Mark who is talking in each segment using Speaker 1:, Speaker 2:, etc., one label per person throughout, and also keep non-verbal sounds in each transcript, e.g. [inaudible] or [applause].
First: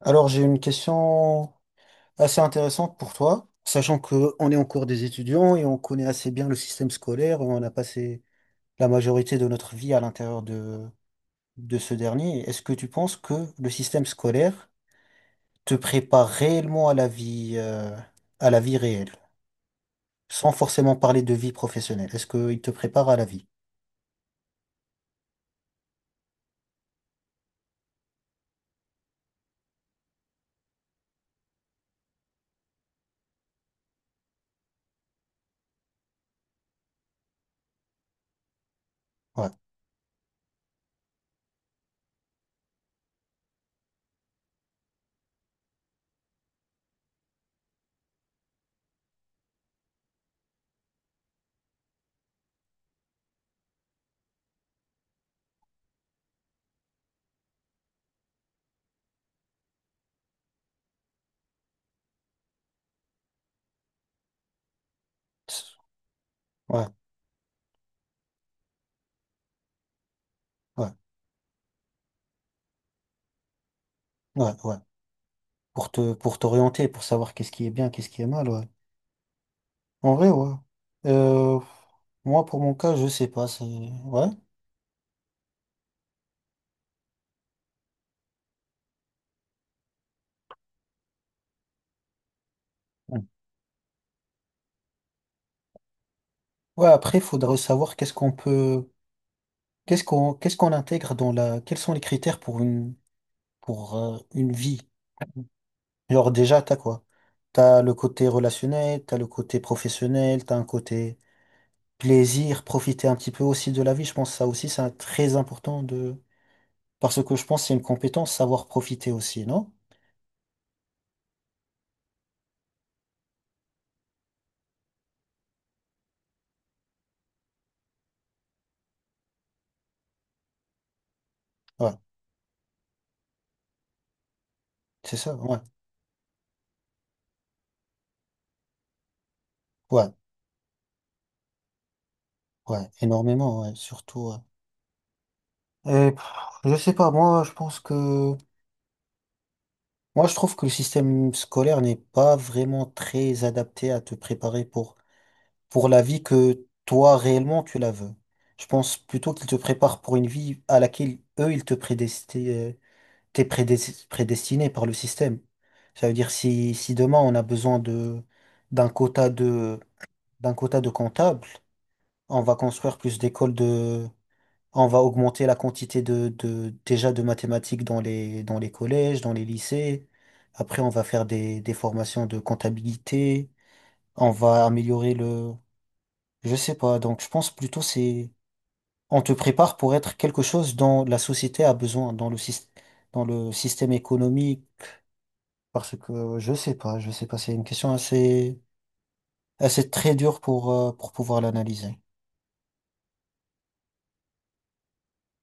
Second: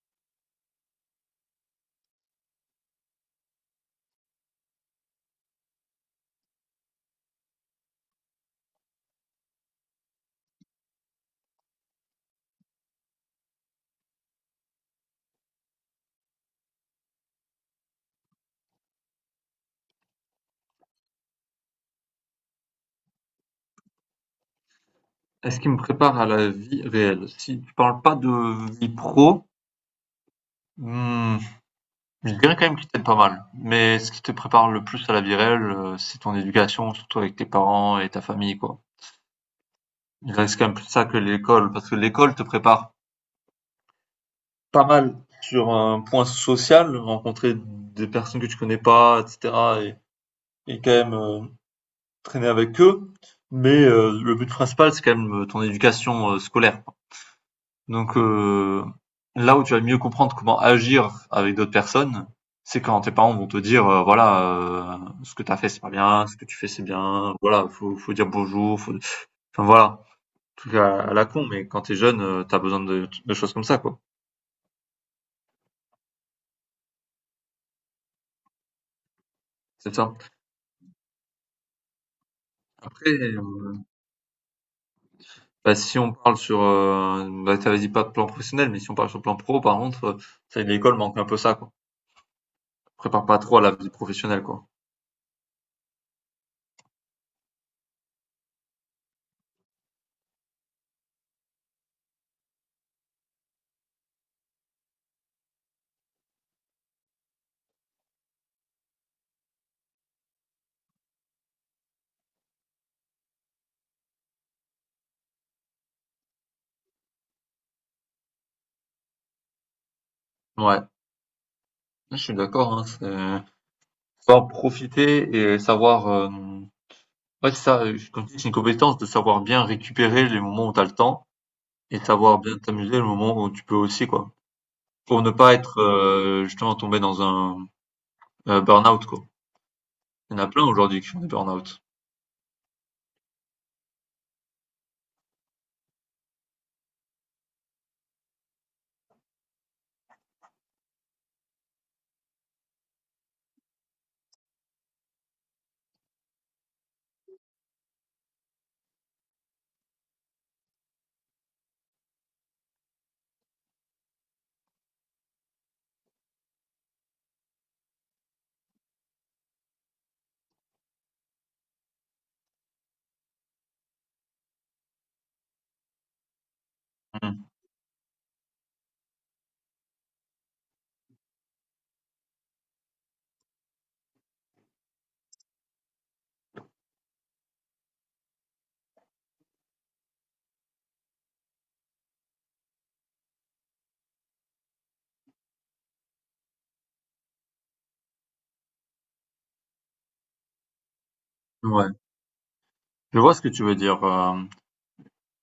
Speaker 1: Alors, j'ai une question assez intéressante pour toi, sachant qu'on est en cours des étudiants et on connaît assez bien le système scolaire, on a passé la majorité de notre vie à l'intérieur de ce dernier. Est-ce que tu penses que le système scolaire te prépare réellement à la vie réelle, sans forcément parler de vie professionnelle? Est-ce qu'il te prépare à la vie?
Speaker 2: Est-ce qui me prépare à la vie réelle? Si tu parles pas de vie pro, hmm, je dirais quand même qu'il t'aide pas mal. Mais ce qui te prépare le plus à la vie réelle, c'est ton éducation, surtout avec tes parents et ta famille, quoi.
Speaker 1: Ouais,
Speaker 2: Il reste quand même plus ça que l'école, parce que l'école te prépare pas mal sur un point social, rencontrer des personnes que tu connais pas, etc. et quand même traîner avec eux. Mais le but principal, c'est quand même ton éducation scolaire. Donc là où tu vas mieux comprendre comment agir avec d'autres personnes, c'est quand tes parents vont te dire voilà ce que t'as fait c'est pas bien, ce que tu fais c'est
Speaker 1: ouais,
Speaker 2: bien, voilà faut dire bonjour, enfin voilà tout
Speaker 1: ouais,
Speaker 2: cas à la con mais quand t'es jeune t'as besoin de choses comme ça quoi.
Speaker 1: ouais. Pour t'orienter, pour savoir qu'est-ce qui est bien, qu'est-ce qui est mal, ouais.
Speaker 2: C'est ça.
Speaker 1: En vrai, ouais. Euh, Moi, pour mon cas, je
Speaker 2: Après,
Speaker 1: sais pas. Ouais.
Speaker 2: bah, si on parle sur, bah, t'avais dit pas de plan professionnel, mais si on parle sur le plan pro, par contre, ça, l'école manque un peu ça, quoi.
Speaker 1: Mm.
Speaker 2: Prépare pas trop à la vie professionnelle, quoi.
Speaker 1: Ouais, après, il faudrait savoir qu'est-ce qu'on peut, qu'est-ce qu'on intègre dans quels sont les critères pour pour une vie. Genre déjà, t'as quoi? T'as le côté relationnel, t'as le côté professionnel, t'as un côté plaisir, profiter un petit peu aussi de la vie. Je pense que ça aussi, très important de, parce que je pense que c'est une compétence, savoir profiter aussi, non?
Speaker 2: Ouais, je suis d'accord, hein, faut profiter et savoir, ouais, c'est ça, comme tu dis, c'est une compétence de savoir bien récupérer les moments où tu as le temps
Speaker 1: Ouais,
Speaker 2: et de savoir bien t'amuser le moment où tu peux aussi, quoi.
Speaker 1: c'est
Speaker 2: Pour ne
Speaker 1: ça,
Speaker 2: pas
Speaker 1: ouais,
Speaker 2: être, justement tomber dans un, burn-out, quoi.
Speaker 1: ouais,
Speaker 2: Il y en a plein aujourd'hui qui font des burn-out.
Speaker 1: ouais, énormément, ouais, surtout. Ouais. Et, pff, je sais pas, moi je trouve que le système scolaire n'est pas vraiment très adapté à te préparer pour la vie que toi réellement tu la veux. Je pense plutôt qu'il te prépare pour une vie à laquelle eux ils te prédestinaient, prédestiné par le système. Ça veut dire si demain on a besoin de d'un quota de d'un quota de comptables, on va construire plus d'écoles. On va augmenter la quantité de déjà de
Speaker 2: Mmh.
Speaker 1: mathématiques dans les collèges, dans les lycées. Après, on va faire des formations de comptabilité. On va améliorer le, je sais pas. Donc, je pense plutôt c'est on te prépare pour être quelque chose dont la société a besoin dans le système économique. Parce que je sais pas. C'est une question assez très dure pour pouvoir
Speaker 2: Ouais,
Speaker 1: l'analyser.
Speaker 2: je vois ce que tu veux dire,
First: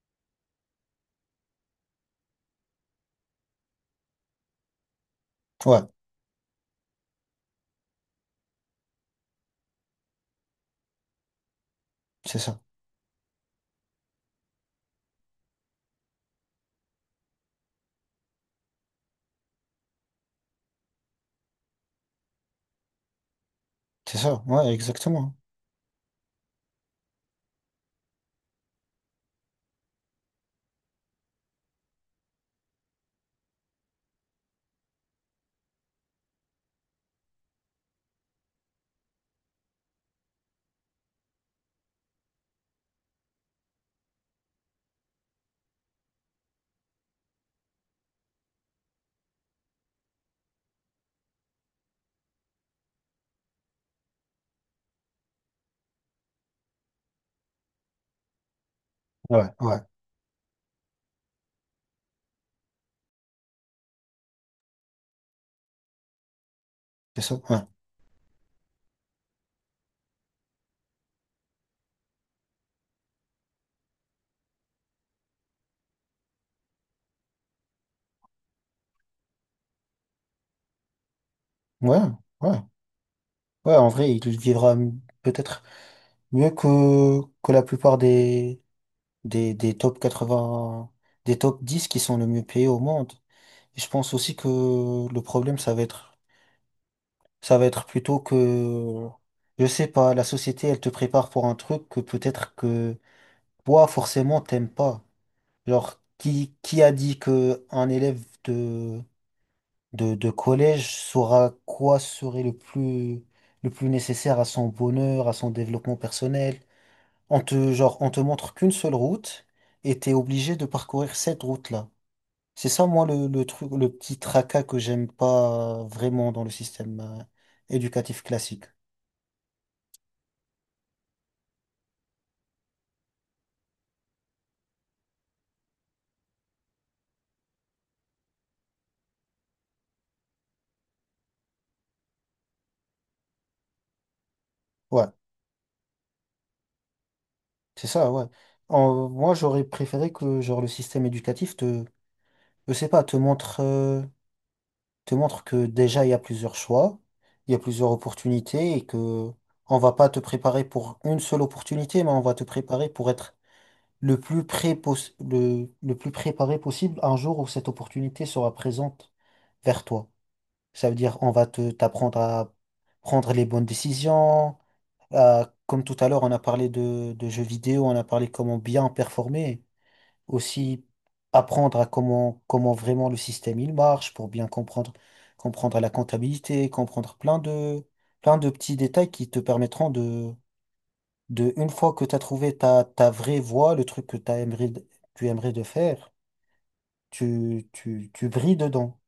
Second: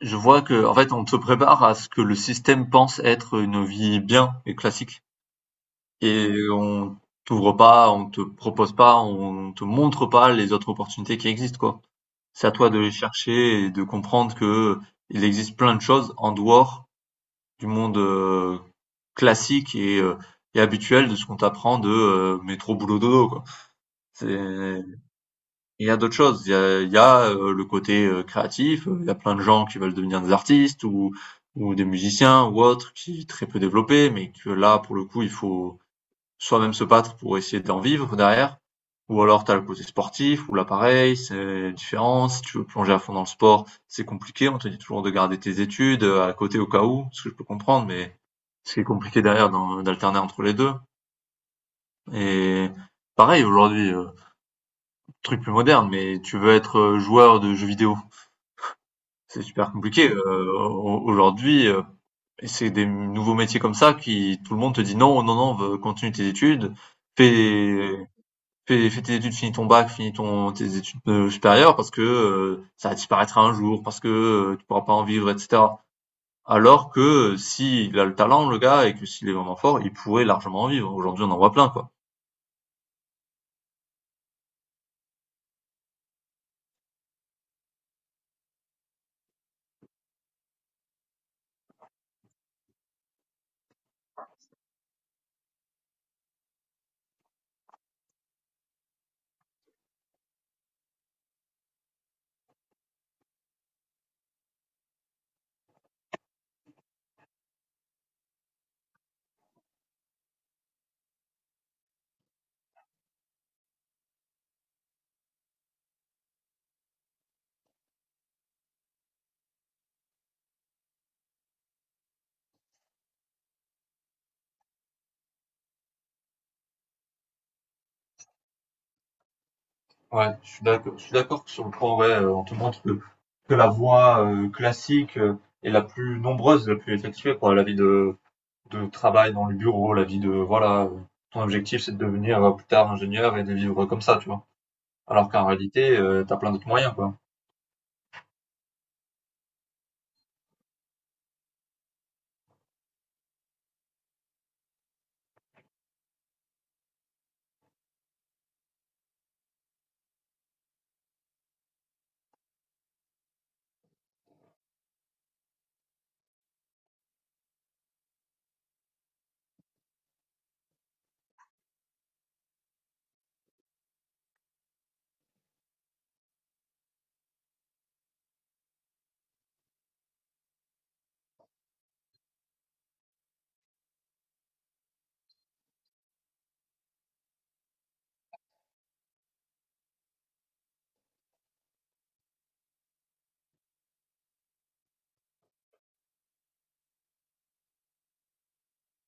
Speaker 2: je vois que en fait, on se prépare à ce que le système pense être une vie bien et classique
Speaker 1: Ouais,
Speaker 2: et on t'ouvre pas, on te propose pas, on te montre pas les autres opportunités qui existent, quoi.
Speaker 1: c'est
Speaker 2: C'est à
Speaker 1: ça,
Speaker 2: toi de les chercher et de comprendre que il existe plein de choses en dehors du monde classique et habituel de ce qu'on t'apprend de métro boulot dodo quoi.
Speaker 1: c'est ça. Ouais,
Speaker 2: C'est-
Speaker 1: exactement.
Speaker 2: Il y a d'autres choses. Il y a, le côté créatif. Il y a plein de gens qui veulent devenir des artistes ou des musiciens ou autres qui est très peu développés, mais que là pour le coup il faut soit même se battre pour essayer d'en vivre derrière. Ou alors tu as le côté sportif, ou l'appareil c'est différent. Si tu veux plonger à fond dans le sport, c'est compliqué. On te dit toujours de garder tes études à côté au cas où, ce que je peux comprendre, mais ce qui est compliqué derrière d'alterner entre les deux. Et pareil, aujourd'hui, truc plus moderne, mais tu veux être joueur de jeux vidéo. C'est
Speaker 1: Ouais,
Speaker 2: super
Speaker 1: ouais,
Speaker 2: compliqué. Aujourd'hui, c'est des nouveaux métiers comme ça qui tout le monde te dit non, non, non, continue tes études,
Speaker 1: c'est ça. Ouais,
Speaker 2: fais fais tes études, finis ton bac, finis tes études supérieures parce que ça disparaîtra un jour, parce que tu pourras pas en vivre, etc. Alors que s'il a le talent, le gars, et que s'il est vraiment fort, il pourrait largement en vivre. Aujourd'hui, on en voit plein, quoi.
Speaker 1: ouais, ouais. Ouais, en vrai, peut-être mieux que la plupart des top 80, des top 10 qui sont le mieux payés au monde. Et je pense aussi que le problème, ça va être plutôt je sais pas, la société, elle te prépare pour un truc que peut-être que toi, forcément, t'aimes pas. Genre, qui a dit que un élève de, de collège saura quoi serait le plus nécessaire à son bonheur, à son développement personnel? On on te montre qu'une seule route et t'es obligé de parcourir cette route-là. C'est ça, moi, le truc, le petit tracas que j'aime pas vraiment dans le système éducatif classique.
Speaker 2: Ouais, je suis d'accord que sur le point, ouais, on te montre que la voie classique est la plus nombreuse, la plus effectuée, quoi. La vie de travail dans le bureau, la vie de, voilà, ton objectif c'est de devenir plus tard ingénieur et de vivre comme ça, tu vois.
Speaker 1: Ouais,
Speaker 2: Alors qu'en réalité, t'as plein d'autres moyens, quoi.
Speaker 1: c'est ça, ouais. Moi, j'aurais préféré que, genre, le système éducatif te, je sais pas, te montre que déjà, il y a plusieurs choix, il y a plusieurs opportunités et que on va pas te préparer pour une seule opportunité, mais on va te préparer pour être le plus préparé possible un jour où cette opportunité sera présente vers toi. Ça veut dire on va te t'apprendre à prendre les bonnes décisions. Comme tout à l'heure, on a parlé de jeux vidéo, on a parlé comment bien performer. Aussi apprendre à comment vraiment le système il marche pour bien comprendre, comprendre la comptabilité, comprendre plein de petits détails qui te permettront de une fois que tu as trouvé ta vraie voie, le truc que t'as aimerais, de- tu aimerais de faire, tu brilles dedans.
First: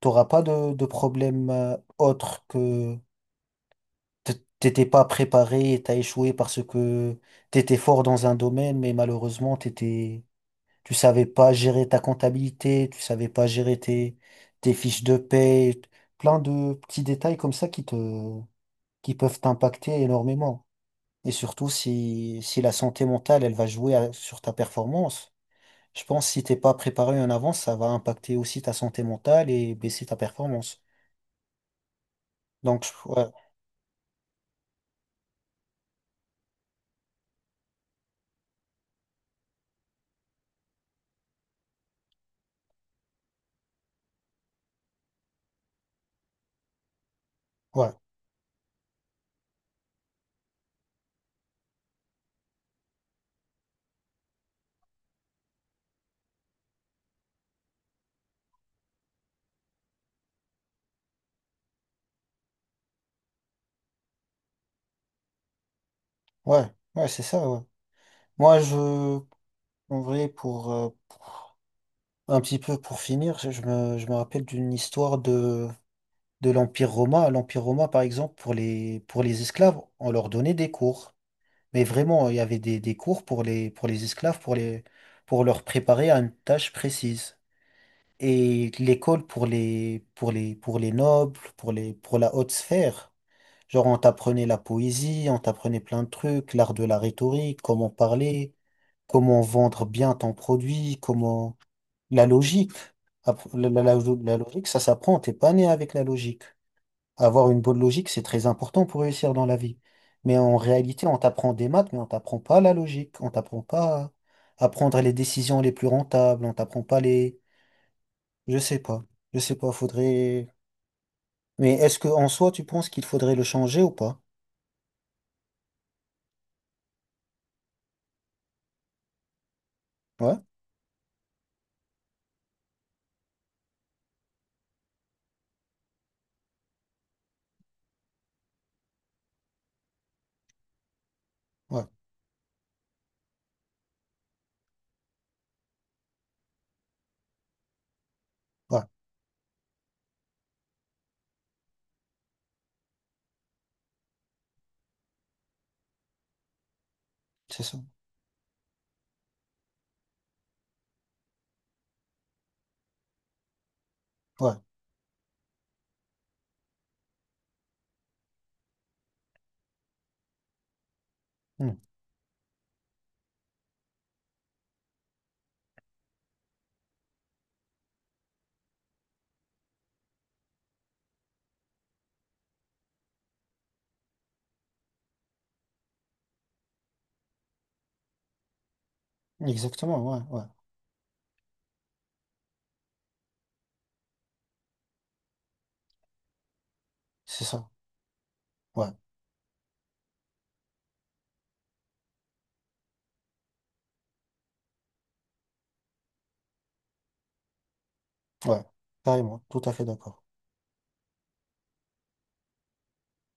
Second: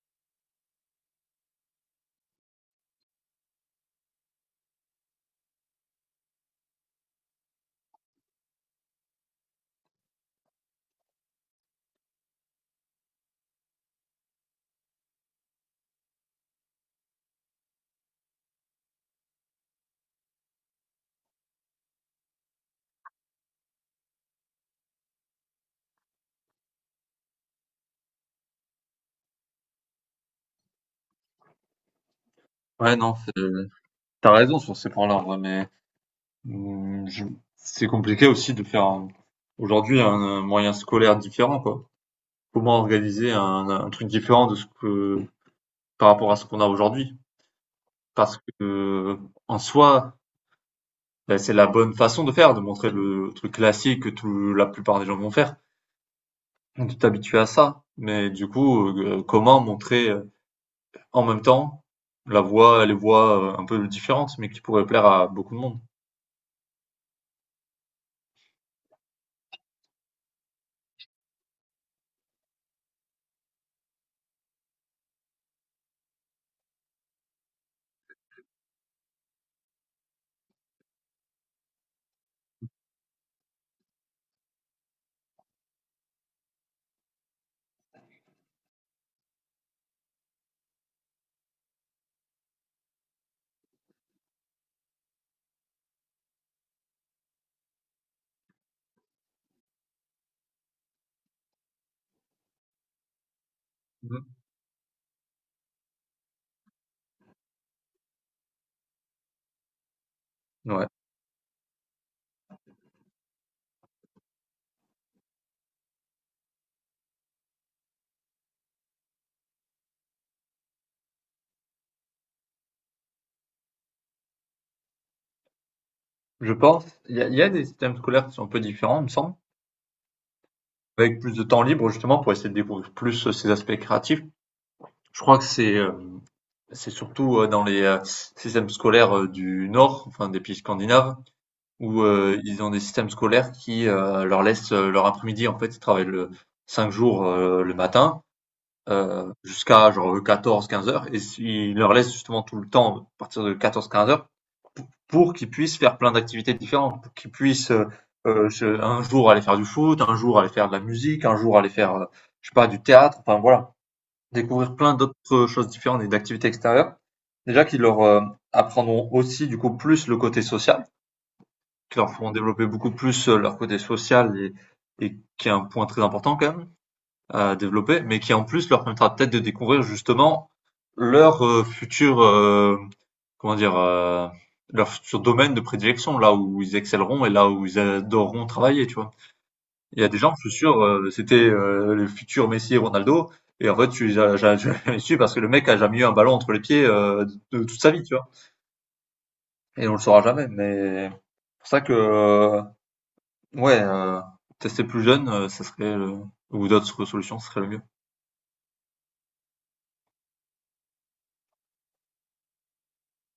Speaker 1: T'auras pas de problème autre que t- t'étais pas préparé, t'as échoué parce que t'étais fort dans un domaine, mais malheureusement t'étais, tu savais pas gérer ta comptabilité, tu savais pas gérer tes fiches de paie, plein de petits détails comme ça qui peuvent t'impacter énormément. Et surtout, si la santé mentale, elle va jouer à- sur ta performance, je pense que si t'es pas préparé en avance, ça va impacter aussi ta santé mentale et baisser ta performance.
Speaker 2: Ouais, non,
Speaker 1: Ouais,
Speaker 2: c'est tu raison sur ces points-là, en vrai, mais, mmh, je c'est compliqué aussi de faire un aujourd'hui un moyen scolaire différent, quoi. Comment organiser un truc différent de ce que par rapport à ce qu'on a aujourd'hui?
Speaker 1: ouais,
Speaker 2: Parce que, en soi, bah, c'est la bonne façon de faire, de montrer le truc classique que tout la plupart des gens vont faire, de t'habituer à ça. Mais du coup, comment montrer, en même temps, la voie les voies, un peu différentes, mais qui pourraient plaire à beaucoup de monde?
Speaker 1: ouais, ouais, c'est ça, ouais. Moi, en vrai, pour, un petit peu pour finir, je me rappelle d'une histoire de l'Empire romain. L'Empire romain, par exemple, pour les esclaves, on leur donnait des cours. Mais vraiment, il y avait des cours pour les esclaves, pour leur préparer à une tâche précise. Et l'école pour les nobles, pour la haute sphère. Genre, on t'apprenait la poésie, on t'apprenait plein de trucs, l'art de la rhétorique, comment parler, comment vendre bien ton produit, comment, la logique.
Speaker 2: Mmh.
Speaker 1: La logique, ça s'apprend, t'es pas né avec la logique. Avoir une bonne logique, c'est très important pour réussir dans la vie. Mais en
Speaker 2: Ouais.
Speaker 1: réalité, on t'apprend des maths, mais on t'apprend pas la logique, on t'apprend pas à prendre les décisions les plus rentables, on t'apprend pas les, je sais pas. Je sais pas, faudrait. Mais est-ce que en soi, tu penses qu'il faudrait le changer ou pas?
Speaker 2: Je pense, il y a des systèmes scolaires qui sont un peu différents, il me semble,
Speaker 1: Ouais,
Speaker 2: avec plus de temps libre justement pour essayer de découvrir plus ces aspects créatifs. Je crois que c'est surtout dans les systèmes scolaires du Nord, enfin des pays scandinaves,
Speaker 1: ouais,
Speaker 2: où ils ont des systèmes scolaires qui leur laissent leur après-midi. En fait, ils travaillent 5 jours le matin
Speaker 1: ouais,
Speaker 2: jusqu'à genre 14-15 heures et si, il leur laisse justement tout le temps à partir de 14-15 heures pour, qu'ils puissent faire plein d'activités différentes, pour qu'ils
Speaker 1: c'est
Speaker 2: puissent
Speaker 1: ça.
Speaker 2: euh, un jour aller faire du foot, un jour aller faire de la musique, un jour aller faire je sais pas du théâtre, enfin voilà,
Speaker 1: Ouais,
Speaker 2: découvrir plein d'autres choses différentes et d'activités extérieures. Déjà qu'ils leur apprendront aussi du coup plus le côté social,
Speaker 1: hmm,
Speaker 2: qui leur feront développer beaucoup plus leur côté social et qui est un point très important quand même à développer, mais qui en plus leur permettra peut-être de découvrir justement leur futur, comment dire, leur futur domaine de prédilection, là où ils excelleront et là où ils adoreront travailler, tu vois.
Speaker 1: exactement,
Speaker 2: Il y a des
Speaker 1: ouais,
Speaker 2: gens,
Speaker 1: ouais,
Speaker 2: je suis sûr, c'était les futurs Messi et Ronaldo, et en fait, tu les as [laughs] jamais su parce que le mec a jamais eu un ballon entre les pieds
Speaker 1: c'est
Speaker 2: de
Speaker 1: ça.
Speaker 2: toute sa vie, tu vois.
Speaker 1: Ouais,
Speaker 2: Et on le saura jamais, mais c'est pour ça que, ouais, tester plus jeune, ça serait, ou d'autres solutions, ce serait le mieux.
Speaker 1: ouais, carrément, tout à fait d'accord.